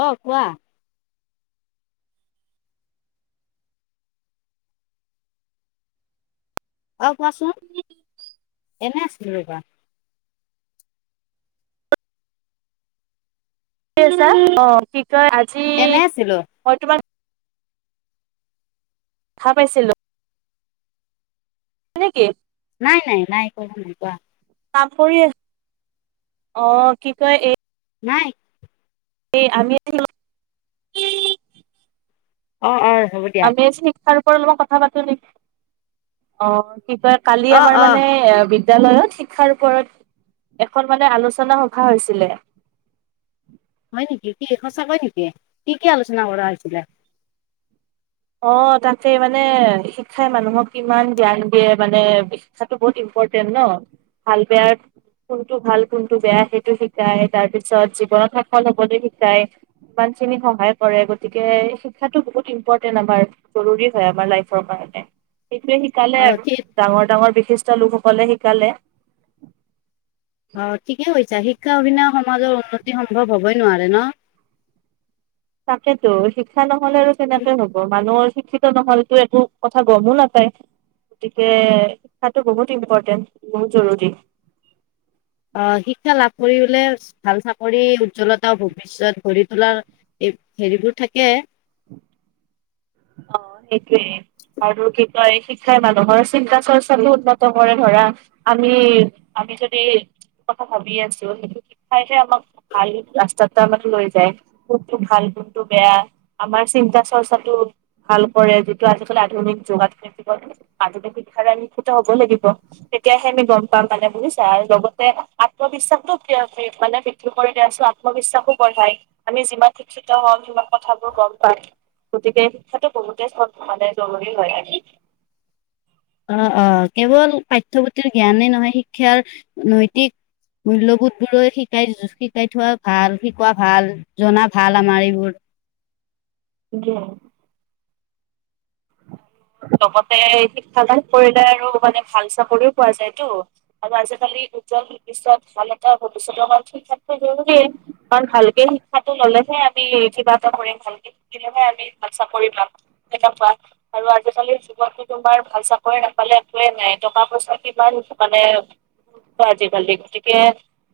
অহ কোৱা অ কোৱাচোন এনেই আছিলোঁ ৰবা এনেই আছা কি আজি এনে আছিলো মই তোমাৰ খা পাইছিলো হয় নেকি নাই নাই নাই একো নাই কোৱা কাম কৰি অ কি কয় এই। নাই। এই আমি আছিল। অ, অ। হ'ব দিয়া আমি আচি। তাৰ ওপৰত অলপত কথা পাতো নেকি অ। কি কয় কালি অ আমাৰ অ মানে এ। বিদ্যালয়ত শিক্ষাৰ ওপৰত এখন মানে আলোচনা সভা হৈছিলে। হয় নেকি কি সঁচা কৈ নেকি কি কি আলোচনা কৰা হৈছিলে। অ তাকে মানে শিক্ষাই মানুহক কিমান জ্ঞান দিয়ে। মানে শিক্ষাটো বহুত ইম্পৰ্টেণ্ট ন ভাল বেয়াৰ কোনটো ভাল কোনটো বেয়া সেইটো শিকাই তাৰপিছত জীৱনত সফল হবলৈ শিকাই ইমানখিনি সহায় কৰে। গতিকে শিক্ষাটো বহুত ইম্পৰ্টেণ্ট। আমাৰ জৰুৰী হয় আমাৰ লাইফৰ কাৰণে। সেইটোৱে অ শিকালে আৰু ঠিক ডাঙৰ ডাঙৰ বিশিষ্ট লোকসকলে শিক। তেতিয়াহলে। অ ঠিকে কৈছা শিক্ষা অবিহনে সমাজৰ উন্নতি সম্ভৱ হবই নোৱাৰে ন। তাকেতো শিক্ষা ন। হ'লে আৰু তেনেকে হ'ব মানুহৰ। শিক্ষিত নহলেতো একো কথা গমো নাপায়। গতিকে শিক্ষটো বহুত ইম্পৰ্টেণ্ট বহুত জৰুৰী। অ শিক্ষা লাভ কৰিবলে ভাল চাকৰি উজ্জ্বলতা ভৱিষ্যত গঢ়ি তোলাৰ হেৰিবোৰ থাকে। উ [unintelligible] অ সেইটোৱেই আৰু কি কয় শিক্ষাই মানুহৰ চিন্তা চৰ্চাটো উন্নত কৰে ধৰা। আমি আমি যদি কথা ভাবি আছো। সেইটো শিক্ষাইহে আমাক ভাল ৰাস্তা মানে লৈ যায়। কোনটো ভাল কোনটো বেয়া আমাৰ চিন্তা চৰ্চাটো। ভাল কৰে যিটো আজিকালি আধুনিক যুগত থাকিব। আধুনিক শিক্ষাৰে শিক্ষিত হব লাগিব। তেতিয়াহে আমি গম পাম। মানে বুজিছা আৰু লগতে আত্মবিশ্বাসো আ মানে বৃদ্ধি কৰি আছো আত্মবিশ্বাসো বঢ়াই আমি যিমান শিক্ষিত হম সিমান কথাবোৰ গম পাম। গতিকে সেই টো বহুতে চব মানে জৰুৰী হয় ন। অ অ কেৱল পাঠ্যপুথিৰ জ্ঞানেই নহয়, শিক্ষাৰ নৈতিক মূল্যবোধবোৰো শিকাই শিকাই থোৱা ভাল শিকোৱা ভাল জনা ভাল আমাৰ এইবোৰ। কে, লগতে শিক্ষা লাভ কৰিলে আৰু মানে ভাল চাকৰিও পোৱা যায়তো। আৰু আজিকালি উজ্জ্বল ভৱিষ্যত ভাল এটা ভৱিষ্যতৰ বাবে দেই কাৰণ ভালকে শিক্ষাটো ললেহে আমি কিবা এটা কৰিম ভালকে শিকিলেহে আমি ভাল চাকৰি পাম পোৱা আৰু। আজিকালি যগত তোমাৰ ভাল চাকৰি নাপালে একোৱেই নাই টকা পইচা কিমান মানে আজিকালি গতিকে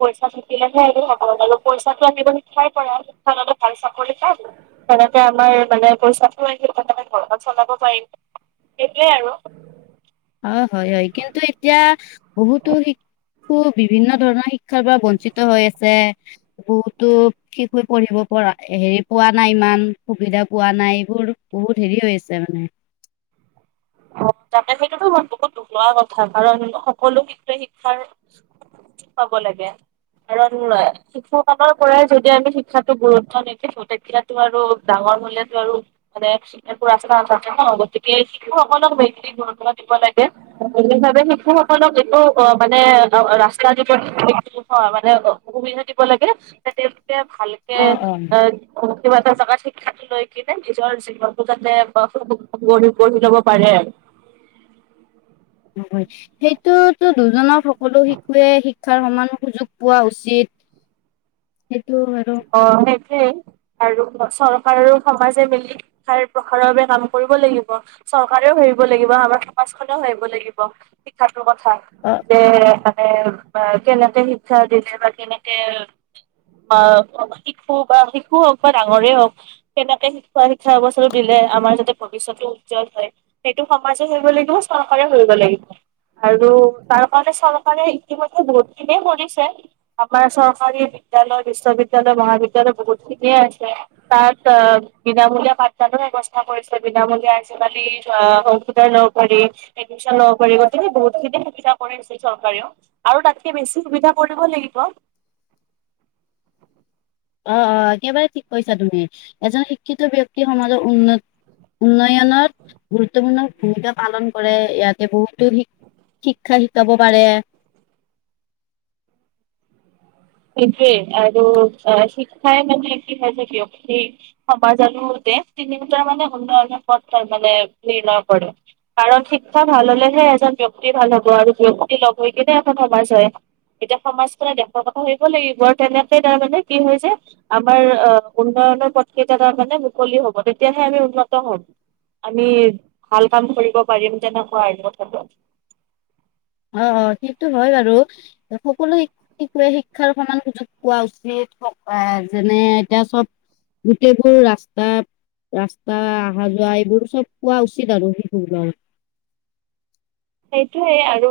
পইচা থাকিলেহে এইটো হব ন পইচাটো আনিবই পাৰে। আৰু শিক্ষাললে ভাল চাকৰি পাল তেনেকতো আমাৰ মানে পইচাটো আহ তেনে ঘৰখন চলাব পাৰিম। সেইটোৱে আৰু। অ হয় হয় কিন্তু এতিয়া। বহুতো শিশু বিভিন্ন ধৰণৰ শিক্ষাৰ পৰা বঞ্চিত হৈ আছে। বহুতো শিশুৱে পঢ়িব পৰা হেৰি পোৱা নাই ইমান সুবিধা পোৱা নাই এইবোৰ বহুত হেৰি হৈ আছে মানে। অ তাকে সেইটোতো ই বহুত দুখ লোৱা কথা কাৰণ সকলো শিক্ষাৰ পাব লাগে। কাৰণ শিহু সকলৰ পৰাই যদি আমি শিক্ষাতো গুৰুত্ব নিদিছো তেতিয়াটো আৰু ডাঙৰ মূল্য়তটো আৰু মানে পুৰা চা নাথাকে ন গতিকে। শিশু সকলক ব্যত্তিক গুৰুতা দিব লাগে, বিশেষভাৱে শিশু সকলক একটো মানে ৰাস্তা দিব মানে সুবিধা দিব লাগে যাতে ভালকে অ অ এ কিবা এটা জ শিক্ষাটো লৈ কিনে নিজৰ জীৱনটো যাতে গৈঢ়িলব পাৰে আৰু। সেইটোতো দুজনৰ শিশুৱে শ শিক্ষাৰ সমান সুযোগ পোৱা উচিত। সেইটো আৰু অ সেইটোৱেই, আৰু চৰকাৰ আৰু সমাজে মিলি শিক্ষাৰ প্ৰসাৰৰ বাবে কাম কৰিব লাগিব। চৰকাৰেও হেৰিব লাগিব আমাৰ সমাজখনেও হেৰিব লাগিব, শিক্ষা কথা, অ যে কেনেকে শিক্ষা দিলে বা কেনেকে শিশু বা শিশু হওক বা ডাঙৰে হওক কেনেকে শিকোৱা শিক্ষা অৱস্থাটো দিলে আমাৰ যাতে ভৱিষ্যতটো উজ্জ্বল হয়। সেইটো সমাজে ভাবিব লাগিব চৰকাৰেও ভাবিব লাগিব, আৰু তাৰ কাৰণে চৰকাৰে ইতিমধে বহুত খিনিয়ে কৰিছে আমাৰ চৰকাৰী বিদ্যালয়ত বিশ্ববিদ্য়ালয় মহাবিদ্যয়ালয় বহুত খিনিয়ে আছে, তাত বিনামূলীয়া পাঠদানৰ বেৱস্থা কৰিছে বিনামূলীয়া আজিকালি কম্পিউটাৰ লব পাৰি এডমিন লব পাৰি গতিকে বহুতখিনি সুবিধা কৰিছে চৰকাৰেও, আৰু তাতকে বেছি সুবিধা কৰিদিব লাগিব। আহ অ একেবাৰে ঠিক কৈছা তুমি, এজন শিক্ষিত বিয়ক্তয়ে সমাজৰ উন্ন-উন্নয়নত গুৰুত্বপূৰ্ণ ভূমিকা পালন কৰে ইয়াতে বহুতো শিক্ষ-শিক্ষা শিকাব পাৰে। সেইটোৱেই আৰু অ শিক্ষাই মানে কি হয় যে বিয়ক্তি সমাজ আৰু তিনিটাাৰ মানে উন্নয় পথ মানে নিৰ্ণয় কৰে। কাৰণ শিক্ষা ভাল হলেহে এজন বিয়ক্তি ভাল হব আৰু বিয়ক্তি লগ হৈ কিনে এখন সমাজ হয়। এতিয়া সমাজখনে দেখৰ ভাবিব লাগিব আৰু তেনেকে তাৰমানে কি হয় যে আমাৰ আহ উন্নয়নৰ পথ কেইটা তাৰ মানে মুকলি হব তেতিয়াহে আমি উন্নত হম, আমি ভাল কাম কৰিব পাৰিম তেনেকুৱা আৰু কথাটো। অ সেইটো হয় বাৰু সকলো শিশুৱে শিক্ষাৰ সমান সুযোগ পোৱা উচিত, এ যেনে এতিয়া চব গোটেইবোৰ ৰাস্তাত ৰাস্তা অহা যোৱা এইবোৰ চব পোৱা উচিত আৰু শিশুবিলাকে সেইটোয়ে আৰু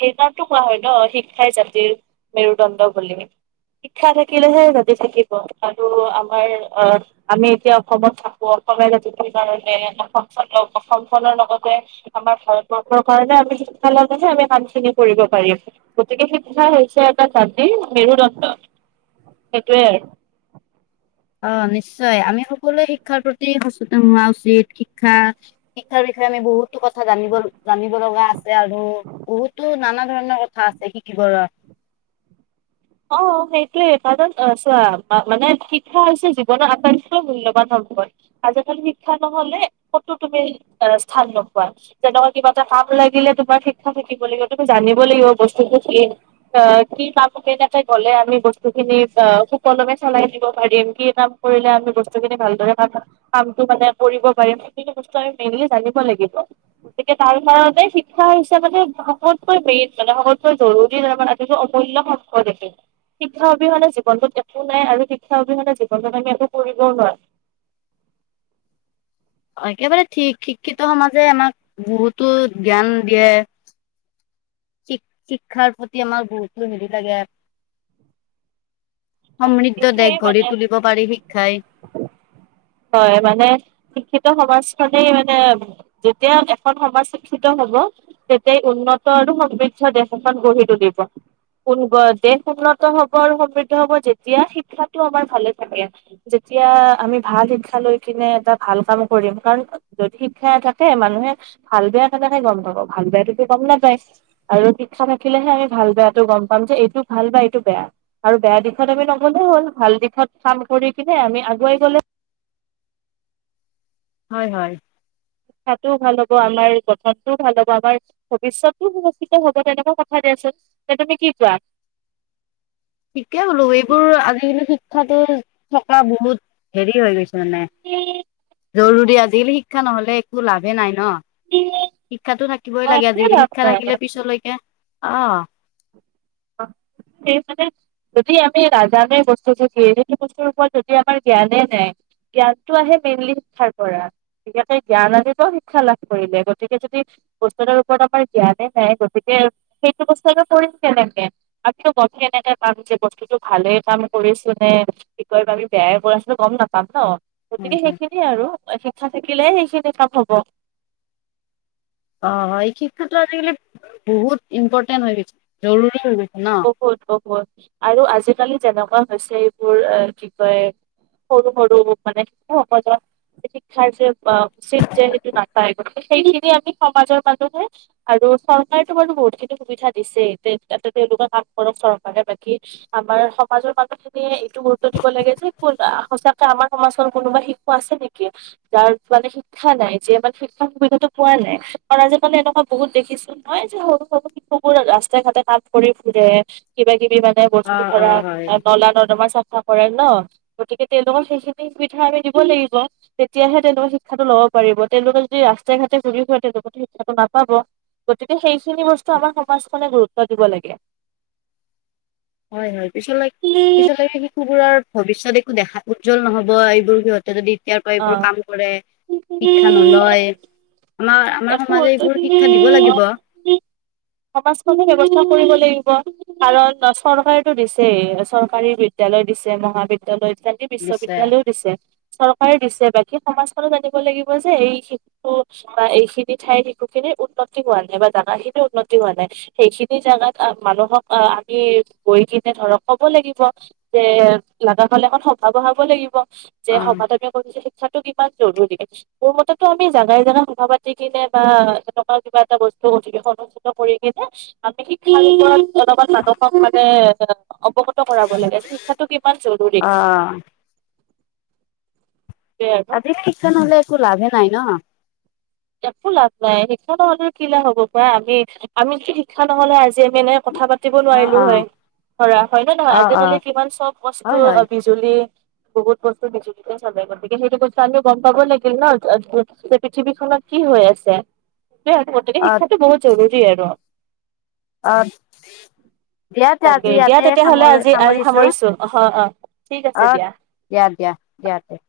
সেইকাৰটো কোৱা হয় ন শিক্ষাই জাতিৰ মেৰুদণ্ড বুলি। শিক্ষা থাকিলেহে জাতি থাকিব আৰু আমাৰ অ আমি এতিয়া অসমত থাকো অসমীয়া জাতিটোৰ কাৰণে অসমখন অসম খনৰ লগতে আমাৰ ভাৰত কাৰণে আমি শিক্ষা লেহে আমি কামখিনি কৰিব পাৰিম গতিকে শিক্ষা হৈছে এটা জাতিৰ মেৰুদণ্ড। সেইটোৱে আৰু। অ নিশ্চয়, আমি সকলোৱে শিক্ষাৰ প্ৰতি সচেতন হোৱা উচিত। শিক্ষা-শিক্ষাৰ বিষয়ে আমি বহুতো কথা জানিব জানিব লগা আছে। আৰু বহুতো নান ধৰণৰ কথা আছে শিকিবৰ। অ' সেইটোৱে কাৰণ অ' চোৱা মানে শিক্ষা হৈছে জীৱনৰ আটাইকৈ মূল‌‌য়বান সম্পয়। আজিকালি শিক্ষা নহলে কতো তুমি স্থান নোপোৱা যেনেকুৱা কিবা এটা কাম লাগিলে তোমাৰ শিক্ষা থাকিব লাগিব তুমি জানিব লাগিব বস্তুোৰ কি আহ কি কাম কেনে গলে আমি বস্তুখিনি সুকলমে চলাই দিব পাৰিম, কি কাম কৰিলে আমি বস্তুখিনি ভালদৰে কামটো মানে কৰিব পাৰিম? সেইখিনি বস্তু আমি মেইনলি জানিব লাগিব, গতিকে তাৰ কাৰণে শিক্ষা হিচাপানে সতকৈ মেইন মানে সতকৈ জৰুৰী আটাইতকৈ অমূল্য অ দেখি শিক্ষা অবিহনে জীৱনটোত একো নাই আৰু শিক্ষা অবিহনে জীৱনটোত আমি একো কৰিবও নোৱাৰী। একেবাৰে ঠিক শিক্ষিত সমাজে আমাক বহুতো জ্ঞান দিয়ে। শিক্ষ-শিক্ষাৰ প্ৰতি আমাক বহুতো নিদ লাগে সমৃদ্ধ এইটোয়ে দেশ গঢ়ি মানে তুলিব পাৰি শিক্ষাই। হয় মানে, শিক্ষিত সমাজখনেই মানে যেতিয়া এখন সমাজ শিক্ষিত হব তেতিয়াই উন্নত আৰু সমৃদ্ধ দেশ এখন গঢ়ি তুলিব, কোন দেশ উন্নত হব আৰু সমৃদ্ধ হব যেতিয়া শিক্ষাটো আমাৰ ভালে থাকে যেতিয়া আমি ভাল শিক্ষা লৈ কিনে এটা ভাল কাম কৰিম কাৰণ যদি শিক্ষা নাথাকে, মানুহে ভাল-বেয়া কেনেকে গম পাব? ভাল বেয়াটোতো গম নোপায়, আৰু শিক্ষা থাকিলেহে আমি ভাল-বেয়াটো গম পাম যে এইটো ভাল বা এইটো বেয়া, আৰু বেয়া দিশত আমি নগলে হ'ল ভাল দিশত কাম কৰি কিনে আমি আগুৱাই গলে হয়-হয় শিক্ষাটোও ভাল হব আমাৰ গঠনটোও ভাল হব আমাৰ ভৱিষ্যতও সুৰক্ষিত হব তেনেকুৱা কথা দিয়াচোন। তে তুমি কি কোৱা? ঠিকে বোলো এইবোৰ আজি কিন্তু ঠিক থাক থকা বহুত হেৰি হৈ গৈছে মানে উম জৰুৰী আজিকালি শিক্ষা নহলে একো লাভে নাই ন? শিক্ষাতো থাকিবই অ' লাগে একোৱে আজিকালি, লাভ শিক্ষা নাই। থাকিলে পিছলৈকে অ সেই মানে যদি আমি নাজানে বস্তুটো কি, সটো বস্তুৰ ওপৰত যদি আমাৰ জ্ঞানে নাই, জ্ঞানটো আহে মেইনলি শিক্ষাৰ পৰা, বিশেষকে জ্ঞান আজিতও শিক্ষা লাভ কৰিলে গতিকে যদি বস্তুতৰ ওপৰত আমাৰ জ্ঞানে নাই গতিকে সেইটো বস্তু আটা কৰিম কেনেকে আৰু ক গমি এনেকে পাম যে বস্তুতটো ভালে কাম কৰিছো নে কি ক আমি বেয়াই কৰি আছিলো গম নাপাম ন? হয় গতিকে হয় সেইখিনিয়ে আৰু ইচা থাকিলে সেইখিনি কাম হব অ এই শিক্ষাটো আজিকালি বহুত ইম্পৰ্টেণ্ট হৈ গৈছে জৰুৰী হৈ গৈছে ন বহুত বহুত আৰু আজিকালি যেনেকুৱা হৈছে এইবোৰ এ কি কয় সৰু সৰু মানে শিশুসকলক শিক্ষাৰ যে উচিত যে সেইটো নাপায় গতিকে সেইখিনি আমি সমাজৰ মানুহে আৰু চৰকাৰেতো বাৰু বহুতখিনি সুবিধা দিছে তাতে তেওঁলোকে কাম কৰক চৰকাৰে বাকী আমাৰ সমাজৰ মানুহখিনিয়ে এইটো গুৰুত্ব দিব লাগে যে ক সঁচাকে আমাৰ সমাজৰ কোনোবা শিশু আছে নেকি, যাৰ মানে শিক্ষা নাই যিয়ে মানে শিক্ষাৰ সুবিধাটো পোৱা নাই কাৰণ আজি কালে এনেকুৱা বহুত দেখিছো নহয় যে সৰু সৰু শিশু বোৰ ৰাস্তাই ঘাটে কাম কৰি ফুৰে কিবা কিবি মানে বস্ত অ অ ধৰা হয় নলা নদমা চব কৰে ন গতিকে তেওঁলোকক সেইখিনি সুবিধা আমি দিব লাগিব তেতিয়াহে তেওঁলোকে শিক্ষাটো লব পাৰিব তেওঁলোকে যদি ৰাস্তাই ঘাটে ঘূৰি ঘৰে তেওঁলোকো শিক্ষাটো নাপাব গতিকে সেই সেইখিনি বস্তু আমাৰ সমাজখনে গুৰুত্ব দিব লাগে হয় হয় পিছলে পিছলে শিশুবোৰৰ ভৱিষ্যত একো দেখা উজ্জ্বল নহব এইবোৰ সিহঁতে যদি এতিয়াৰ পৰা অ এইবোৰ কাম কৰে শিক্ষা নলয় আমাৰ আমাৰ একো অ সমাজে এইবোৰ শিক্ষা দিব লাগিব সমাজখনে ব্যৱস্থা কৰিব লাগিব কাৰণ চৰকাৰতো দিছে চৰকাৰী বিদ্যালয় দিছে মহাবিদ্যালয় জাতি নিশ্চয় বিশ্ববিদ্যালয়ও দিছে চৰ হয় দিছে বাকী সমাজখনো জানিব লাগিব যে এই শিশুটো বা এই সেই খিনি ঠাইৰ শিশু খিনিৰ উন্নতি হোৱা নাই বা জোগা খিনিৰ উন্নতি হোৱা নাই। সেইখিনি জোগাত মানুহক আহ আমি গৈ কিনে ধৰক কব লাগিব যে লগা হালে অকণ সভা বঢ়াব লাগিব। যে অ সভাততে অকল শিক্ষাত কিমান জৰুৰী মোৰ মতেতো আমি জাগাই জাগাই সভা পাতি কিনে বা তেনেকুৱাও কিবা এটা বস্তু অধিবেশন অনুষ্ঠিত কৰি কিনে আমি শিক্ষা বিভাগ অলপমান সাদশক মানে অৱগত কৰাব লাগে যে শিক্ষাটো কিমান জৰুৰী অ সেইটোৱে আৰু আজি শিক্ষা নহলে একো লাভে নাই ন একো লাভ নাই শিক্ষা নহলেও কি লাভ হ'ব পা আমি আমিতো শিক্ষা নহ'লে আজি আমি এনে কথা পাতি পাতিব অ নোৱাৰিলো অ হয় ধৰা হয়নে নহয় অ আজি অ কালি কিমান চব বস্তু হয় হয় বিজুলী বহুত বস্তু বিজুলীতে চলে গতিকে সেইটো বস্তু আমি গম পাব লাগে ন পৃথিৱী খনত কি হৈ আছে টে অ শিক্ষাটো বহুত জৰুৰি আৰু। অ দিয়া তে তাকে আজি দিয়া ইয়াতে তেতিয়াহ'লে সামৰি আজি সামৰিছো অ অ ঠিক আছে অ দিয়া দিয়া দিয়া দিয়া তে